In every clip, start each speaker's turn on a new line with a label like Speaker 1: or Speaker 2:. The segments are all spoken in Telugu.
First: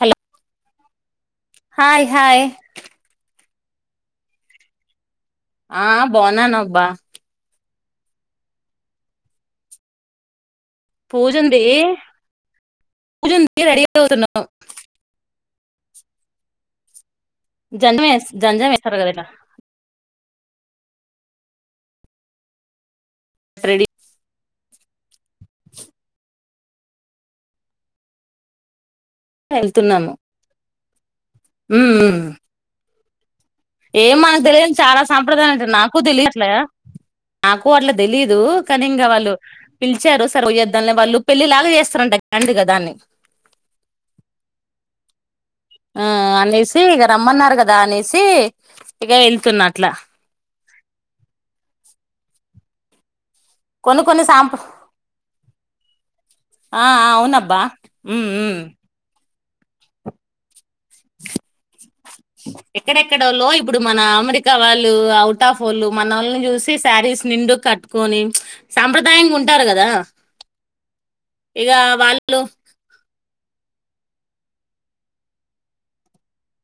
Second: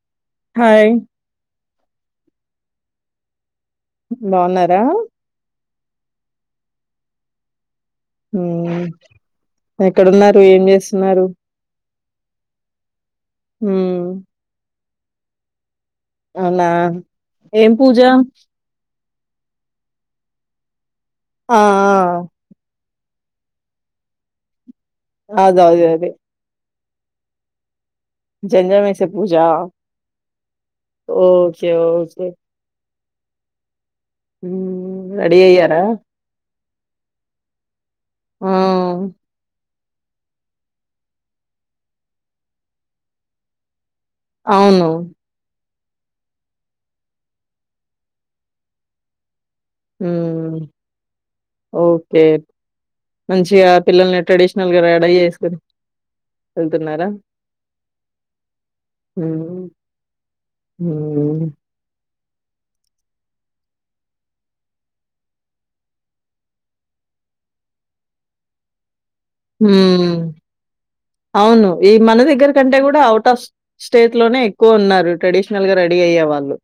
Speaker 1: హలో
Speaker 2: హాయి
Speaker 1: హాయ్ హాయ్
Speaker 2: బాగున్నారా
Speaker 1: ఆ బావున్నానబ్బా
Speaker 2: ఎక్కడున్నారు ఏం చే
Speaker 1: పూజుంది పూజుంది రెడి
Speaker 2: హ్మ్.
Speaker 1: [unintelligible]
Speaker 2: అవునా ఏం పూజ?
Speaker 1: జన్మే జంజమేసర కద
Speaker 2: ఆ
Speaker 1: రెడీ
Speaker 2: అద అదే అదే [unintelligible] పూజా
Speaker 1: వెళ్తున్నాము
Speaker 2: ఒకే
Speaker 1: ఉమ్
Speaker 2: ఒకే
Speaker 1: ఏం మనకు తెలియదు చాలా
Speaker 2: హ్మ్. రెడీ
Speaker 1: సాంప్రదాయం అంటే
Speaker 2: అయ్యారా?
Speaker 1: నాకు తెలియట్లే నాకు అట్ల తెలీదు
Speaker 2: ఆ!
Speaker 1: కానీ ఇంగ వాళ్ళు పిలిచారు సర వయ్యేద్దాని వాళ్ళు పెళ్ళిలాగ చేస్తారంట గా దాన్ని
Speaker 2: అవును
Speaker 1: ఆ అనేసి ఇగా రమ్మన్నారు కదా అనేసి ఇక వె
Speaker 2: హు ఒకే మంచిగా
Speaker 1: కొన్ని
Speaker 2: పిల్లల్ని
Speaker 1: కొన్ని సాంప్ర
Speaker 2: ట్రెడిషనల్ గా రెడీ [unintelligible]
Speaker 1: ఆ
Speaker 2: వెళ్తున్నారా?
Speaker 1: అవునబ్బా ఉ ఉ
Speaker 2: [unintelligible]
Speaker 1: ఎక్కడెక్కడోళ్ళు ఇప్పుడు మన అమెరికా వాళ్ళు అవుట్ ఆఫ్ వాళ్ళు మన ఒళ్ళని చూసి శారీ నిండు కట్టుకొని సాంప్రద
Speaker 2: హ అవును
Speaker 1: ఇక
Speaker 2: ఈ మన
Speaker 1: వాళ్ళు
Speaker 2: దగ్గర కంటే కూడా అవుట్ ఫస్ట్ స్టేట్ లోనే ఎక్కువ ఉన్నారు. ట్రెడిషనల్ గా రెడీ అయ్యే వాళ్ళు.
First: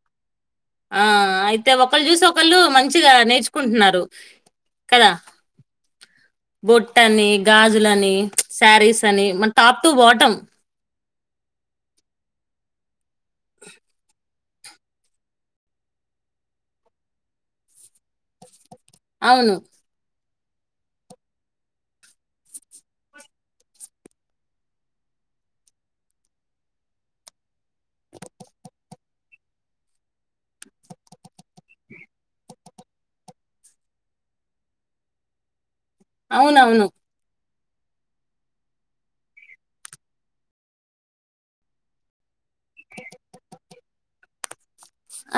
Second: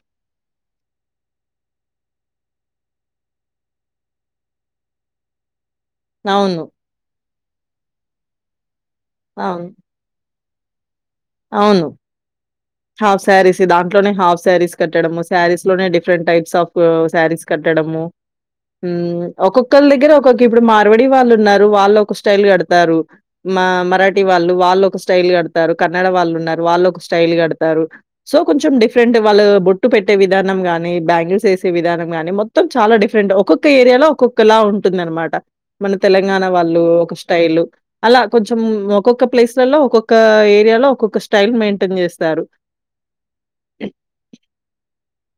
Speaker 1: ఆ అయితే ఒకళ్ళు చూసి, ఒకళ్ళు మంచిగా నేర్చుకుంటున్నారు. కదా!
Speaker 2: అవును.
Speaker 1: బొట్టని, గాజులని, శారీస్ అని మ
Speaker 2: అవును.
Speaker 1: Top to bottom.
Speaker 2: అవును. హావ్ శారీస్ దాంట్లోనే హావ్ శారీస్ కట్టడము, శారీస్ లోనే డిఫరెంట్ టైప్స్ ఆఫ్ శారీస్ కట్టడము. మ్
Speaker 1: అవును
Speaker 2: ఒకొక్కలు దగ్గర ఒ కోకి ఇప్పుడు మారవడి వాళ్ళు ఉన్నారు. వాళ్ళు ఒక స్టైల్ కడతారు. మా మరాఠీ వాళ్ళు, వాళ్ ఒక స్టై ఇ కడతారు. కన్నడ వాళ్ళు ఉన్నారు. వాళ్ళు ఒక స్టైల్ కడతారు. సో కొంచెం డిఫరెంట్. వాళ్ళు బొట్టు పెట్టే విధానం గా నీ బ్యాంగిల్స్ వేసే విధానం కానీ, మొత్తం చాలా డిఫరెంట్. ఒక్కొక్క ఏరియాలో ఒక్కొక్కలా ఉంటుందనమాట. మన తెలంగాణ
Speaker 1: అవునవును
Speaker 2: వాళ్ళు ఒక స్టైల్. అలా కొంచెం ఒక్కొక్క ప్లేస్లలో ఒక్కొక్క ఏరి యాలో ఒక్కొక్క స్టైల్ మెయింటెన్ చేస్తారు.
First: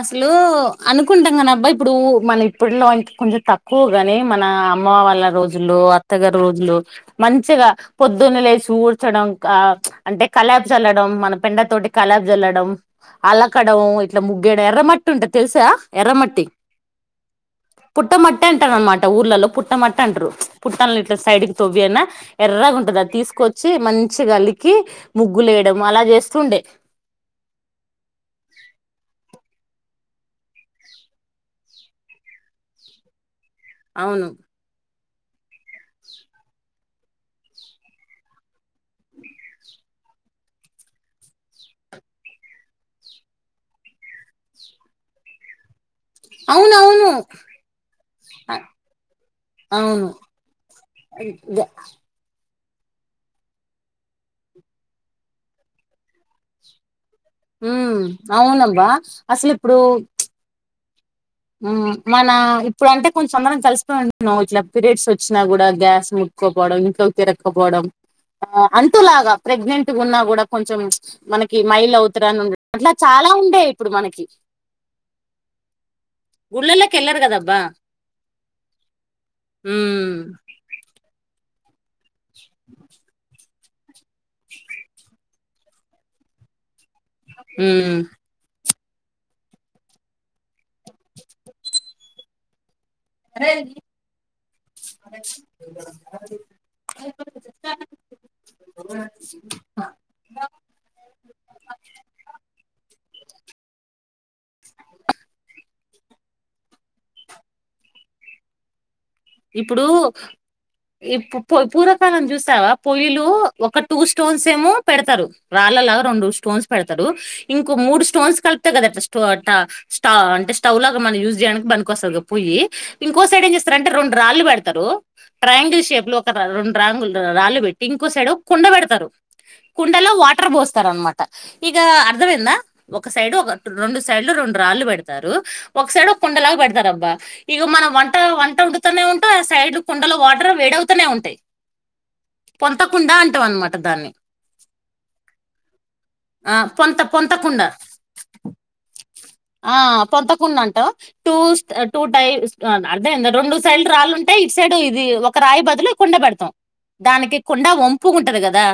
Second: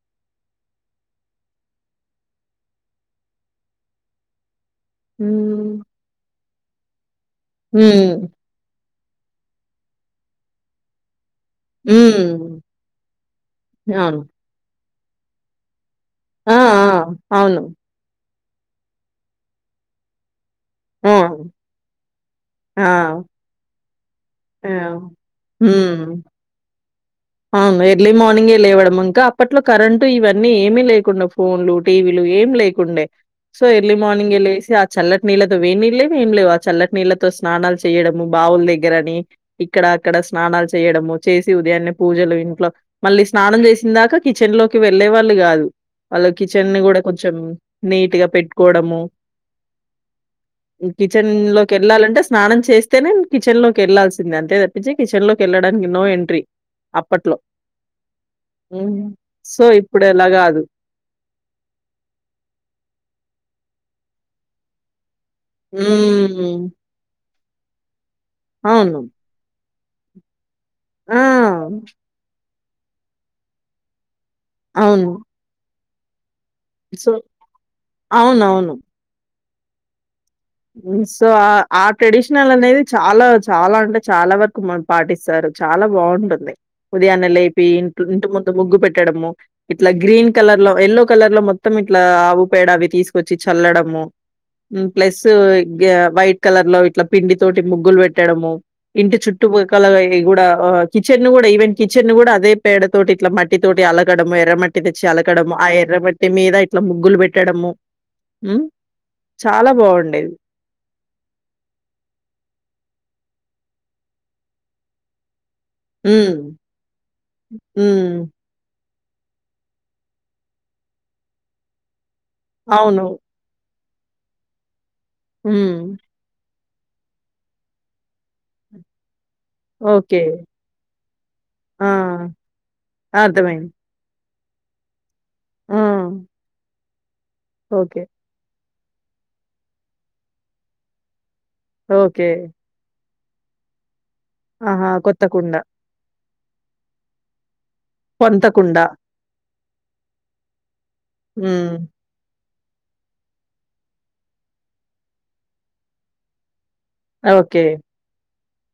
Speaker 1: అసలు అనుకుంటాం కానబ్బా, ఇప్పుడు మన ఇప్పట్లో ఇంక కొంచెం తక్కువ గాని, మన అమ్మ వాళ్ళ రోజులు,
Speaker 2: హ్మ్.
Speaker 1: అత్తగారి రోజులు, మంచిగా
Speaker 2: హ్మ్.
Speaker 1: పొద్దున్నే లేసి ఊ చడం. అంటే, కల్లాపి చల్లడం, మనం పెండ తోటి కల్లాపి
Speaker 2: హ్మ్.
Speaker 1: జల్లడం. అలకడం,
Speaker 2: అవును.
Speaker 1: ఇట్లా ముగ్గయడం, ఎర్ర మట్టి ఉంటది తెలుసా! ఎర్రమట్టి.
Speaker 2: ఆ! ఆ! అవును.
Speaker 1: పుట్టమట్టి అంటారు అనమాట. ఊర్లలో పుట్టమట్టి అంటారు. పుట్టల్ ని
Speaker 2: ఆ!
Speaker 1: ఇట్ల సైడ్కి తవ్వ అయినా, ఎర్రగుంటది. అది
Speaker 2: ఆ!
Speaker 1: తీసుకొచ్చి మన్ చిగ
Speaker 2: ఆ
Speaker 1: అలికి ముగ్గులేయడం. అలా
Speaker 2: హ్మ్
Speaker 1: చేస్తుండే.
Speaker 2: అవును. ఎర్లీ మార్నింగ్ ఎ లేవడముంక అప్పట్లో కరెంటు ఇవన్నీ ఏమీ లేకుండ. ఫోన్లు, టీవీలు ఏమి లేకుండే. సో ఎర్లీ
Speaker 1: అవును
Speaker 2: మార్నింగ్ ఎ లేసి చల్లటి నీళ్ళతో, వేనీళ్ లేవ్, ఏం లేవు. ఆ చల్లటి నీళ్ళతో స్నానాలు చేయడము. బావుల దగ్గరని, ఇక్కడ అక్కడ స్నానాలు చేయడము. చేసి ఉదయాన్నే, పూజలు ఇంట్లో. మళ్ళీ స్నానం చేసిన దాకా, కిచెన్ లోకి వెళ్లేవాళ్లు కాదు. వాళ్ళు కిచెన్
Speaker 1: అవును
Speaker 2: ని కూడా
Speaker 1: అవును
Speaker 2: కొంచెం నీట్గా పెట్టుకోవడము.
Speaker 1: అవును
Speaker 2: కిచెన్ లోకి ఎళ్ళాలంటే స్నానం చే చేస్తేనే కిచెన్ లోకి వెళ్లాల్సింది. అంతే తప్పించి కిచెన్ లోకి వెళ్ళడానికి నో ఎంట్రీ. అప్పట్లో.
Speaker 1: మ్ అవునబ్బా.
Speaker 2: హ్మ్.
Speaker 1: అసల్
Speaker 2: సో,
Speaker 1: ఇప్పుడు
Speaker 2: ఇప్పుడలా గాదు.
Speaker 1: మ్ మన ఇప్పుడు అంటే, కొంచెం అందరం కలిసిపోయి ఉంటున్నామ్. ఇట్ల పీరియడ్స్ వ వచ్చినా కూడా గ్యాస్
Speaker 2: హ్మ్.
Speaker 1: ముకోపోవడం, ఇంట్లో తిరకపోవడం, అంటు
Speaker 2: అవును.
Speaker 1: లాగ ప్రెగ్నెంట్ ఉన్నా కూడా కొంచెం
Speaker 2: ఆ!
Speaker 1: మనకి మైల్ అవతరాన్ని ఉండ. అట్లా, చాలా ఉండే ఇప్పుడు మనకి.
Speaker 2: అవును సో
Speaker 1: గుల్లల్లేకెల్లర్ కదబ్బా!
Speaker 2: అవునవును.
Speaker 1: మ్
Speaker 2: మ్ సో, ఆ, ఆ ట్రెడిషనల్ అనేది చాలా చాలా అంటే చాలా వరకు పాటిస్తారు. చాలా బాగుంటుంది. ఉదయాన్న లేపి, ఇ
Speaker 1: హ్మ్.
Speaker 2: ఇంటి ముందు ముగ్గు పెట్ ట్టడము ఇట్లా గ్రీన్ కలర్ లో, ఎల్లో కలర్ లో మొత్తం ఇట్లా ఆవు పేడ అవి తీసుకొచ్చి చల్లడము, మ్ ప్లస్ తు గ్యా వైట్ కలర్ లో ఇట్లా పిండి తోటి ముగ్గులు పెట్టడము, ఇంటి చుట్టుపక్కల కూడా కిచెన్ ను కూడా, ఈవెన్ కిచెన్ ని కూడా అదే పేడ తోటి, ఇట్లా మట్టి తోటి అల కడము, ఎర్రమట్టి తెచ్చి అలకడము, ఆ ఎర్రమట్టి మీద ఇట్ల ముగ్గులు పెట్టడము. మ్ చాలా
Speaker 1: ఇప్పుడు
Speaker 2: బాగుండేది.
Speaker 1: ఇప్పు పోయి పూర్వకాలం చూసావా, పొయ్యిలు ఒక టూ స్టోన్స్ ఏమో పెడతారు. రాళ్ళలాగా రొండు
Speaker 2: హ్మ్.
Speaker 1: స్టోన్స్ పెడతారు ఇంకో మూడు
Speaker 2: హ్మ్.
Speaker 1: స్టోస్ కలిపితే కదా, అట్ల టు అట స్ట అంటే స్టవ్ లాగా మనం యూజ్ చేయడానికి పనికోస్తది కద పొయ్యి,
Speaker 2: అవును.
Speaker 1: ఇంకో సైడ్ ఏం చేస్తరన్ రొండు రాళ్లు పెడతారు.
Speaker 2: హ్మ్.
Speaker 1: ట్రయాంగిల్ షేప్ లో ఒక రో రాంగులు రాళ్ళు పెట్టి ఇంకో సైడు, కుండ పెడతారు. కుండలో
Speaker 2: ఓకే.
Speaker 1: వాటర్ పోస్తరనమాట ఇగా
Speaker 2: ఆ!
Speaker 1: అర్ధమైందా ఒక సైడ్ ఒకట్
Speaker 2: అర్థమైంది.
Speaker 1: రెండు సైడ్లు రోండ్ రాళ్ళు బెడతరు
Speaker 2: ఆ!
Speaker 1: ఒక సైడ్ ఒ కుండలాగ పెడతారబ్బా ఇగ మనం
Speaker 2: ఓకే.
Speaker 1: వంట వంట్ తనే ఉంటం ఆ సైడ్లో కుండల వాటర్ వేడవుతనే ఉంటయి.
Speaker 2: ఓకే
Speaker 1: టవ్ అనమాట దాన్ని
Speaker 2: ఆహా! కొత్త కుండ.
Speaker 1: ఆ పొంత పొంతకుండ
Speaker 2: పొంత కుండా
Speaker 1: ఆ పొంతకుండంటం, టూస్
Speaker 2: హ్మ్.
Speaker 1: టూ టై అర్థమైంద? రెండు సైడ్లు రాళ్ళు ఉంటే ఇటు సైడ్ ఇది ఒక రాయి బదులు కుండ బెడతం దానికి
Speaker 2: ఓకే.
Speaker 1: కుండ వంపుగుంటది గదా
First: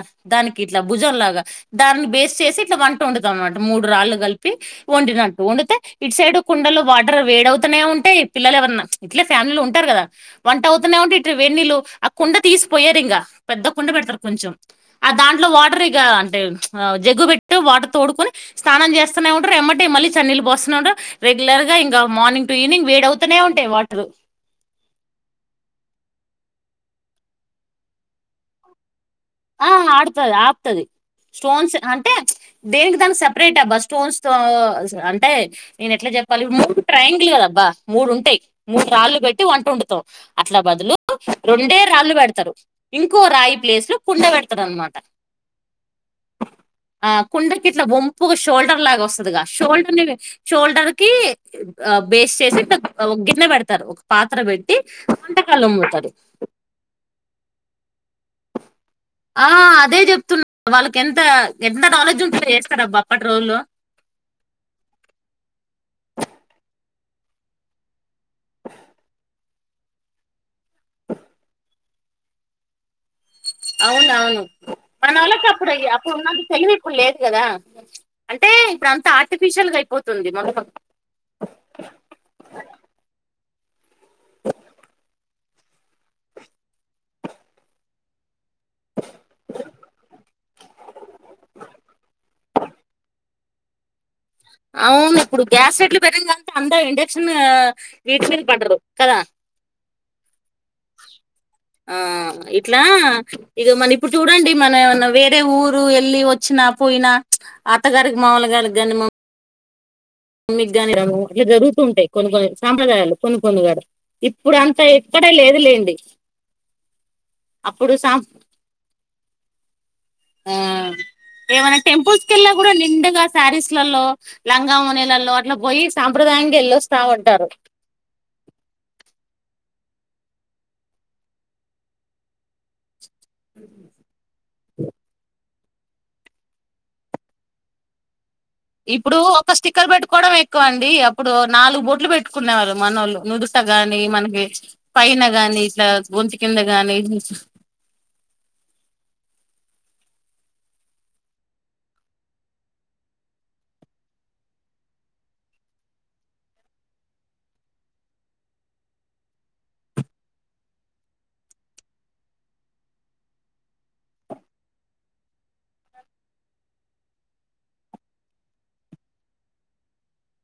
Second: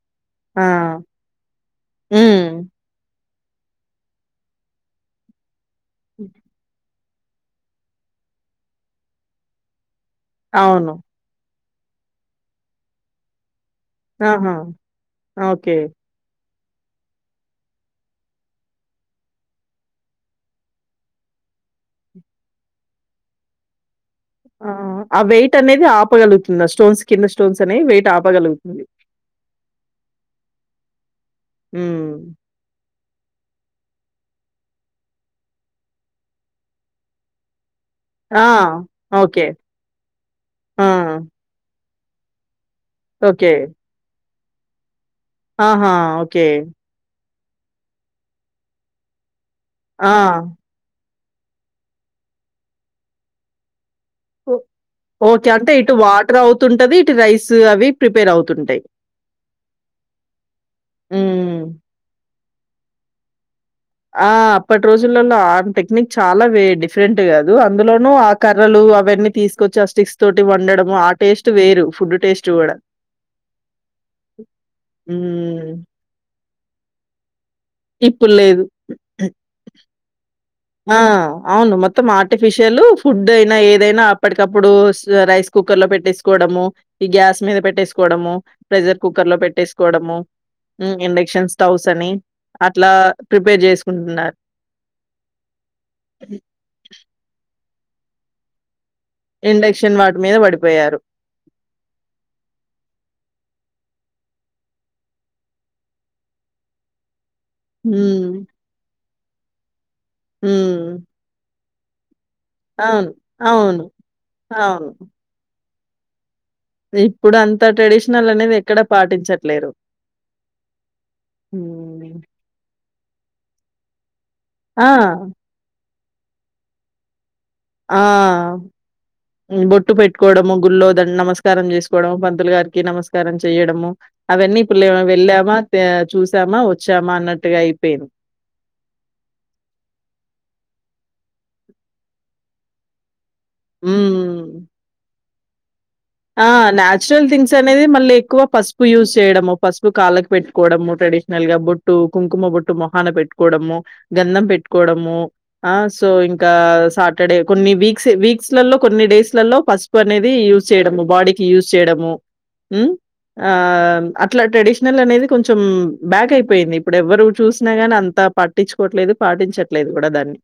Speaker 2: ఆ!
Speaker 1: దానికిట్లా భుజంలాగా, దాన్ని బేస్ట్
Speaker 2: హ్మ్.
Speaker 1: చేసి ఇట్ల వంటోమ్డుతం తం అంటు మూడు రాళ్ళు గల్పి వండినట్టు వండితే ఇటు సైడ్ కుండలు వాట్ టర్ వేడవుతనే ఉంటయి పిల్లలు ఎవరన్న ఇట్లే ఫ్యామిలీలు ఉంటరు గదా వంట
Speaker 2: అవును.
Speaker 1: అవుతనే ఉంటే ఇట్ వెన్నీలు ఆ కుండ తీసిపోయ్యరింగా పెద్ద కుండ పెడతరు కొంచెం,
Speaker 2: ఆహా!
Speaker 1: ఆ దాంట్లో వాటర్ ఇగ అంటే ఆ జగ్గు బెట్టు వాటర్ తోడుకుని స్నానం చేస్తనే ఉంటారు ఏమ్మటే మల్లి చనీళ్లు పోస్తనే ఉంటరు రెగ్యులర్గా ఇంగా మార్నింగ్ టు ఈవినింగ్ వేడి అవుతనే ఉంటయి వాటర్
Speaker 2: ఆ ఆ వెయిట్ అనేది ఆపగలుగుతుంద స్టోన్స్ కింద స్టోన్స్ అనేయి వెయిట్ ఆపగలుగుతుంది.
Speaker 1: ఆ ఆడుతది ఆపుతది, స్టోన్స్ అంటే
Speaker 2: హ్మ్.
Speaker 1: దేనిక్ దానికి సెపరేట్ అబ్బ స్టోన్స్ తో అంటే నేనెట్ల చెప్పాలి మూడు ట్రయాంగిల్ గదబ్బా మూడుంటయి
Speaker 2: ఆ!
Speaker 1: మూడు రాళ్ళు పెట్టి
Speaker 2: ఓకే.
Speaker 1: వంట వండుతం, అట్ల
Speaker 2: ఆ!
Speaker 1: బదులు రెండే రాళ్ళు బెడతరు ఇంకో
Speaker 2: ఓకే.
Speaker 1: రాయి ప్లేస్ లో కుండ బెడతరన్నమాట.
Speaker 2: ఆహా ఓకే
Speaker 1: కుండకిట్ల వంపుగా షోల్డర్ లాగ వస్తదిగా, షోల్డర్ ని
Speaker 2: ఆ!
Speaker 1: షోల్డర్ కి ఆ బేస్ చేసి పె ఒగిన్నె బెడతారు ఒక్ పాత్ర
Speaker 2: ఓ
Speaker 1: బెట్టి వంటకాలమ్ముతాడు
Speaker 2: ట్ రైస్ అవి ప్రిపేర్ అవుతుంటయి
Speaker 1: ఆ అదే జెప్తున్నా వాళ్ళకేంత
Speaker 2: హ్మ్.
Speaker 1: ఎంత నాలెడ్జ్ ఉంటె అట్ల జేస్తరబ్బా, అప్పటి రోజుల్లో
Speaker 2: ఆ అప్పటి రోజుల్లల్లో ఆ టెక్నిక్ చాలా వే డిఫరెంట్ గదు అందులోనూ ఆ కర్రలు లు అవన్నీ తీసుకొచ్చి ఆ స్టిక్స్ తోటి వండడము ఆ టేస్ట్ వేరు ఫుడ్ టేస్ట్ గుడా
Speaker 1: అవునవును మన ఓళ్ళకి
Speaker 2: హ్మ్.
Speaker 1: అప్పుడు ఇ అప్పుడున్నంత తెలివి ఇప్పుడు లేదు గదా
Speaker 2: ఇప్పుడు
Speaker 1: అంటే
Speaker 2: లేదు.
Speaker 1: ఇప్పుడంతా ఆర్టిఫిషియల్ గా అయిపోతుంది మొత్తం
Speaker 2: ఆ అవును మొత్తం ఆర్టిఫిషియల్ ఫుడ్ అయినా ఏదైనా అప్పటికప్పుడు స్ రైస్ కుక్కర్ లో పెట్టేసుకోవడము, ఈ గ్యాస్ మీద పెట్టేసుకోవడము ప్రెషర్ కుక్కర్ లో పెట్టేసుకోవడము ఇండక్షన్ స్టవ్స్ అని, అట్లా ప్రిపేర్ జేసుకుంటున్నారు.
Speaker 1: అవును. ఇప్పుడు గ్యాస్ రేట్లు పెరిగింధంత అంతా ఇండక్షన్ వీటి మీద పడ్డరూ. కదా,
Speaker 2: ఇండక్షన్ వాటి మీద పడిపోయారు.
Speaker 1: ఆ ఇట్లా ఇగ మన ఇప్పుడు చూడండి మన వేరే ఊరు వెళ్ళి వచ్చిన పోయినా అత్తగారికి
Speaker 2: హ్మ్.
Speaker 1: మామోల్ల గార్లకు గాని మ్మ్ మమ్మి కి
Speaker 2: హ్మ్.
Speaker 1: గాని రా అట్ల జరుగుతూ ఉంటయ్ కొన్ని కొన్ని
Speaker 2: అవును.
Speaker 1: సాంప్రదాయాలు కొన్ని కొన్నిగాదు
Speaker 2: అవును.
Speaker 1: ఇప్పుడంత ఎక్కడ లేదు లేండి
Speaker 2: ఇప్పుడంత ట్రెడిషనల్ అనేది ఎక్కడ పాటించట్లేరు
Speaker 1: ఆ ఏమైనా
Speaker 2: హ్మ్.
Speaker 1: టెంపుల్స్ కెళ్ళిన గూడా నిండుగ సారీస్లల్లో లంగా
Speaker 2: ఆ!
Speaker 1: ఓనీలల్లో అట్ల పోయి సాంప్రదాయంగా ఎళ్ళొస్తా ఉంటరు
Speaker 2: ఆ ఉమ్ బొట్టు పెట్టుకోవడము గుల్లో ధం నమస్కారం చేసుకోవడము పంతులు గారికి నమస్ కారం చేయడము అవన్నీప్ ప్పుల్లేవు వెళ్ళామా తె చూసామా వచ్చామా అన్నట్టుగా అయిపోయిన్
Speaker 1: ఇప్పుడూ ఒక స్టిక్కర్ పెట్టుకోవడమే ఎక్కువ అండి, అప్పుడు నాలుగు బొట్లు పెట్టుకునేవాళ్ళు మనోళ్లు నుదుట్ గాని మనకి
Speaker 2: హ్మ్.
Speaker 1: పైన గాని ఇట్లా గొంతు
Speaker 2: ఆ
Speaker 1: కింద గాని
Speaker 2: నాచురల్ థింగ్స్ అనేది మళ్ళీ ఎక్కువ పసుపు యూజ్ చేయడము పసుపు కాళ్ళకు పెట్టుకోవడము ట్రెడిషనల్ గా బొట్టు కుంకుమ బొట్టు మొహాన పెట్టుకోవడము గంధం పెట్టుకో డము ఆ సో ఇంకా సాటర్డే కొన్ని వీక్ వీక్స్ లలో కొన్ని డేస్ లలో పసుపు అనేది యూజ్ చేయడము బాడీకి యూజ్ చేయడము ఉమ్ ఆ అట్లా ట్రెడిషనల్ అనేది కొంచెం బ్యాక్ అయిపోయింది ఇప్పుడు ఎవరు చూసినా గాని అంత పట్టించుకోవట్లేదు పాటించట్లేదు కూడా దాన్ని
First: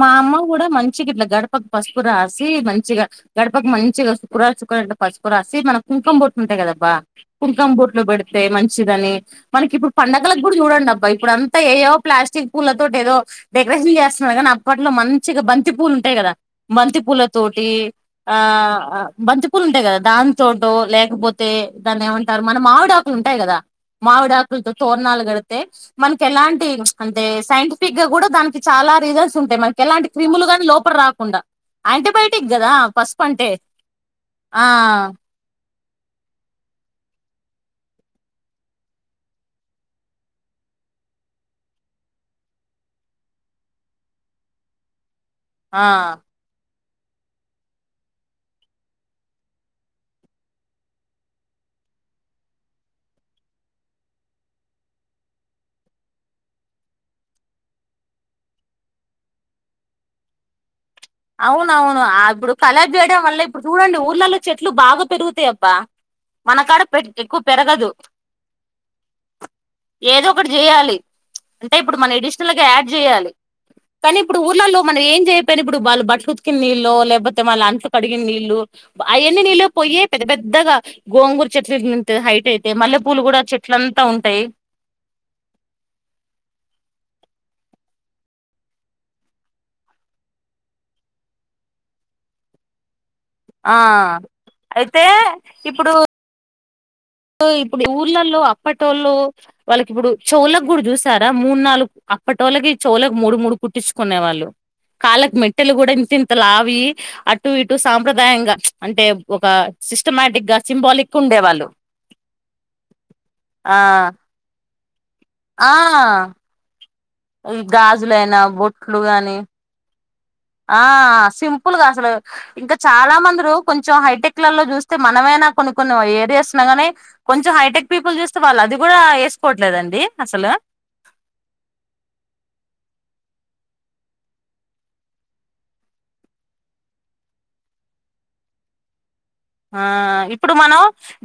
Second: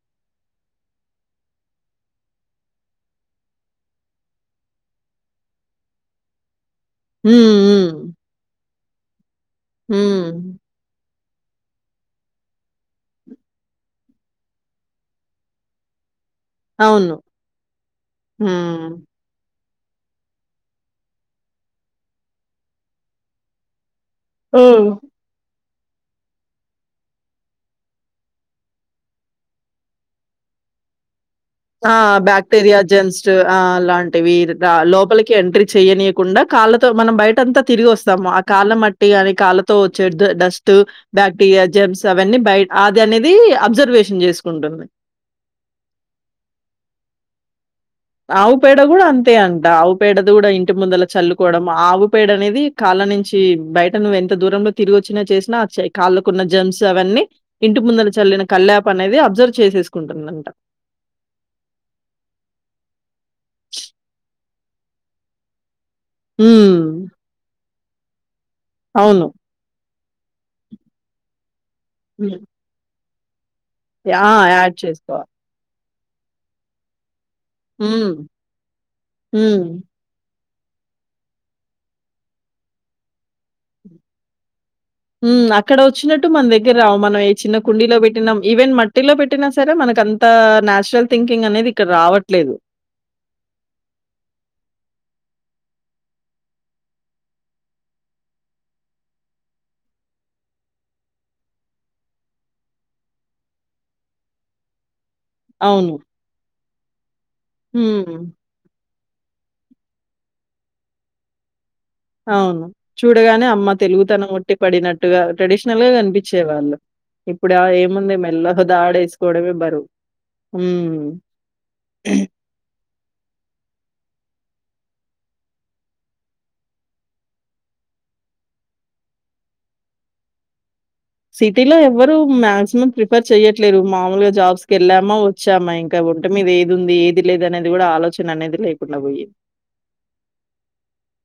Speaker 1: మా అమ్మ కూడా మంచిగా ఇట్లా గడపకు పసుపు రాసి, మంచిగా గడపకి మంచిగా చుకు్రా చు లా పసుపు రాసి మన కుంకుమ బుట్తుంటాయి కదా బా
Speaker 2: హ్మ్.
Speaker 1: కుంకం బొట్లు
Speaker 2: హ్మ్.
Speaker 1: పెడితే మంచిదని మనకి ఇప్పుడు పండుగలకు
Speaker 2: హ్మ్.
Speaker 1: కూడా చూడండి అబ్బా ఇప్పుడంతా ఏవో ప్లాస్టిక్ పూల తతోటి ఏదో డెకరేషన్ చేస్తున్నారు కాగానీ అప్పట్లో మంచిగా బంతి పూలు ఉంటాయి కదా బంతి
Speaker 2: అవును.
Speaker 1: పూల తోటి ఆ
Speaker 2: హ్మ్.
Speaker 1: బంతి ఆకులు ఉంటాయి కదా దాని తోట లేకపోతే దాన్ని ఏమంటారు మనం మావిడ ఆకులు ఉంటాయి కదా మామీడా ఆకులు తో
Speaker 2: హ్మ్.
Speaker 1: తోరణాలు కడతా మనకి ఎలాంటి అంటే సైంటిఫిక్ గా కూడా దానికి చాలా రీజన్ గుంటాయి మనకి ఎలాంటి క్రిములుగానీ లోపలకి రాకుండా
Speaker 2: ఆ
Speaker 1: యాంటీబయాటిక్ కదా
Speaker 2: బాక్టీరియా
Speaker 1: పసుపు
Speaker 2: జెన్స్ట్
Speaker 1: అంటే
Speaker 2: ఆ అలాంటివి
Speaker 1: ఆ
Speaker 2: లోపలికి ఎంట్రీ చెయనీయకుండా కాళ్ళతో మనం బయట అంతా తిరిగి వస్తాము ఆ కాళ్ళ మట్టి అని కాళ్ళతో వచ్చే డస్ట్ బాక్టీరియా జేమ్స్ అవని అది అనేది అబ్జర్వేషన్ చేసుకుంటుంది
Speaker 1: ఆ
Speaker 2: ఆవు పేడ కూడా అంతే అంట ఆవు పేడ దూడ కూడా ఇంటి ముందల చల్లుకోవడం ఆవుపేడ అనేది కాలు నుంచి బయట నువ్వు ఎంత దూరంలో తిరిగి వచ్చినా చేసినా కాళ్ళకున్న జేమ్స్ అవన్నీ ఇంటి ముందు చల్లిన కల్ళ్యాప్ అనేది అబ్జర్వ్ చేసేసుకుంటుందంట
Speaker 1: అవునవును ఇప్పుడు కళక్ చేయడం వల్ల ఇప్పుడు చూడండి ఊర్లలో చెట్లు బాగా పెరుగుతాయ అబ్బా మనకాడ పెట్
Speaker 2: హ్మ్.
Speaker 1: ఎక్కువ పెరగదు
Speaker 2: అవును
Speaker 1: ఏదో ఒకటి చేయాలి అంటే ఇప్పుడు మన
Speaker 2: హ్మ్.
Speaker 1: ఎడిషనల్గా యాడ్ చేయాలి కానీ
Speaker 2: ఆ!
Speaker 1: ఇప్పుడు
Speaker 2: యాడ్
Speaker 1: ఊర్లలో మనం ఏం
Speaker 2: చేసుకోవాలి.
Speaker 1: చెయపోయిన ఇప్పుడు వాళ్ళు బట్టలు ఉతుకిన నీళ్ళు లేకపోతే వాళ్ళు అంటలు
Speaker 2: హ్మ్.
Speaker 1: కడిగిన నీళ్లు అవన్ని
Speaker 2: హ్మ్.
Speaker 1: నీళ్ళలు పోయ పెద్ద పెద్ద పెద్దగా గోంగూరు చెట్లు చెట్లు ఇంత హైట్ అయితే మల్లెపూలు కూడా చెట్ల అంతా ఉంటాయి
Speaker 2: ఉమ్ అక్కడ వచ్చినట్టు మన దగ్గర రావు మనం ఏ చిన్న కుండీలో పెట్టినాం ఈవెన్ మట్టిలో పెట్టినా సరే మన మనకు అంత నచురల్ థింకింగ్ అనేది ఇక్కడ రావట్లేదు
Speaker 1: ఆ అయితే ఇప్పుడు సో ఇప్పుడు ఊర్లల్లో అప్పటి వొళ్లు వాళ్ళకి ఇప్పుడు చేవులకి కుడ చూసారా మూడు నాలుగు అప్పటోల్లకి ఈ చెవులకి మూడు మూడు పుట్టించుకునే వాళ్ళు కాళ్లకు మెట్టెలు కూడా
Speaker 2: అవును.
Speaker 1: ఇంతంత లావూయి అటు ఇటు
Speaker 2: హ్మ్.
Speaker 1: సాంప్రదాయంగా అంటే ఒక సిస్టమాటిక్ గా సింబాలిక్ ఉండేవాళ్ళు
Speaker 2: అవును చూడగానే అమ్మ
Speaker 1: ఆ
Speaker 2: తెలుగుతనం ఉట్టి పడినట్టు టుగా
Speaker 1: ఆ
Speaker 2: ట్రెడిషనల్ గా కనిపించే వాళ్ళు ఇప్పుడు ఆ ఏముంది
Speaker 1: గాజులైనా
Speaker 2: మెల్లో ఒక తాడూ
Speaker 1: బొట్లు గాని
Speaker 2: వేసుకోవడమే బరువు
Speaker 1: ఆ
Speaker 2: హ్మ్.
Speaker 1: సింపుల్గా అసలు ఇంకా చాలా మందిరు కొంచెం హైటెక్ కొన్నిట్లలో చూస్తే మనమైనా కొన్ని కొన్ని ఏరియాస్ లో గాని కొంచెం హైటెక్ పీపుల్ చూస్తే వాళ్ళు అది కూడా వేస్ వేసుకోవట్లేదండి అసలు
Speaker 2: సిటీలో ఎవ్వరూ మాక్సిమం ప్రిఫర్ చెయ్యట్లేదు మామూలుగా జాబ్స్ వెళ్ళామా వచ్చామా ఇంకా వంటి మీద ఏది ఉంది ఏది లేదు అనేది కూడా ఆలోచన అనేది లేకుండా పోయింది
Speaker 1: ఆ ఇప్పుడు మనం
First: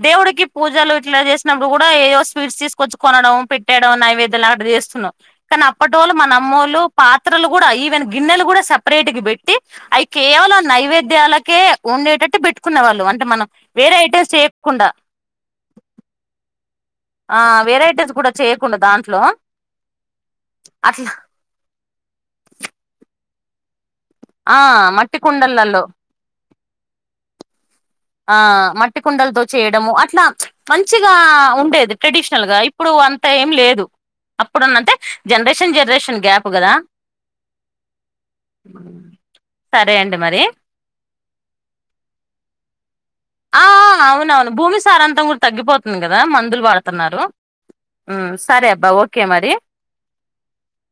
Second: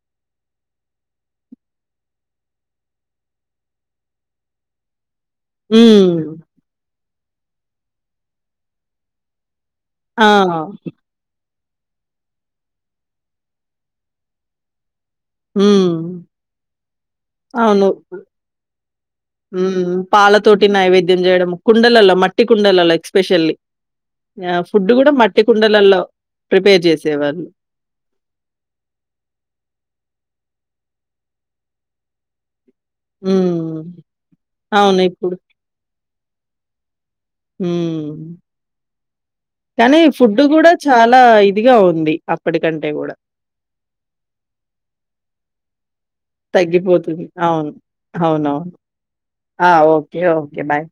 Speaker 1: దేవుడికి పూజలు ఇట్లా చేసినప్పుడు కూడా ఏదో స్వీట్స్ తీసుకొచ్చుకోన పెట్టేడం నైవేద్యం ఆట్లా చేస్తున్నావు కానీ
Speaker 2: హ్మ్.
Speaker 1: అప్పటోళ్ళు మన అమ్మోళ్లు పాత్రలు కూడా ఈవెన్ గిన్నెలు కూడా సపరేట్ గా పెట్టి పెట్టి అవి
Speaker 2: ఆ!
Speaker 1: కేవలం నైవేద్యాలకే ఉండేటట్టు పెట్టుకునే వాళ్ళు అ అంటే మనం వేరే ఐటమ్స్ చేయకుండా
Speaker 2: హమ్
Speaker 1: ఆ వెరైటీస్ కూడా చేయ్యకుండ దాన్
Speaker 2: ఊ పాలతోటి నైవేద్యం చేయడం కుండలల మట్టి కుండలల ఎక్స్పెషల్లీ ఆ ఫుడ్ కూడా మట్టి కుండలలో ప్రిపేర్ చేసేవాళ్ళు
Speaker 1: ఆ మట్టి కుండలతో చేయడము అట్లా ప్చ్ మంచిగా ఉండేది ట్రెడిషనల్ గా ఇప్ ఇప్పుడు అంత ఏం
Speaker 2: హ్మ్.
Speaker 1: లేదు అప్పుడున్నంతె
Speaker 2: అవును. ఇప్పుడు
Speaker 1: జనరేషన్ జరేషన్ గ్యాప్ కదా
Speaker 2: ఊ
Speaker 1: సరే
Speaker 2: కానీ
Speaker 1: అండి
Speaker 2: ఫుడ్
Speaker 1: మరి
Speaker 2: కూడా చాలా ఇదిగా ఉంది అప్పటికంటే గూడా
Speaker 1: ఆ అవునవును భూమి సారాంతం కూడా తగ్గిపోతుంది కదా మందులు వాడుతున్నారు
Speaker 2: తగ్గిపోతుంది. అవును.
Speaker 1: సరే
Speaker 2: అవునవును.
Speaker 1: అబ్బా ఓకే మరి
Speaker 2: ఆ ఓకే ఓకే బాయ్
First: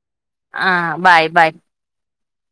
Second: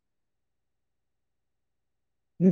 Speaker 1: ఆ బాయ్ బాయ్
Speaker 2: ఉ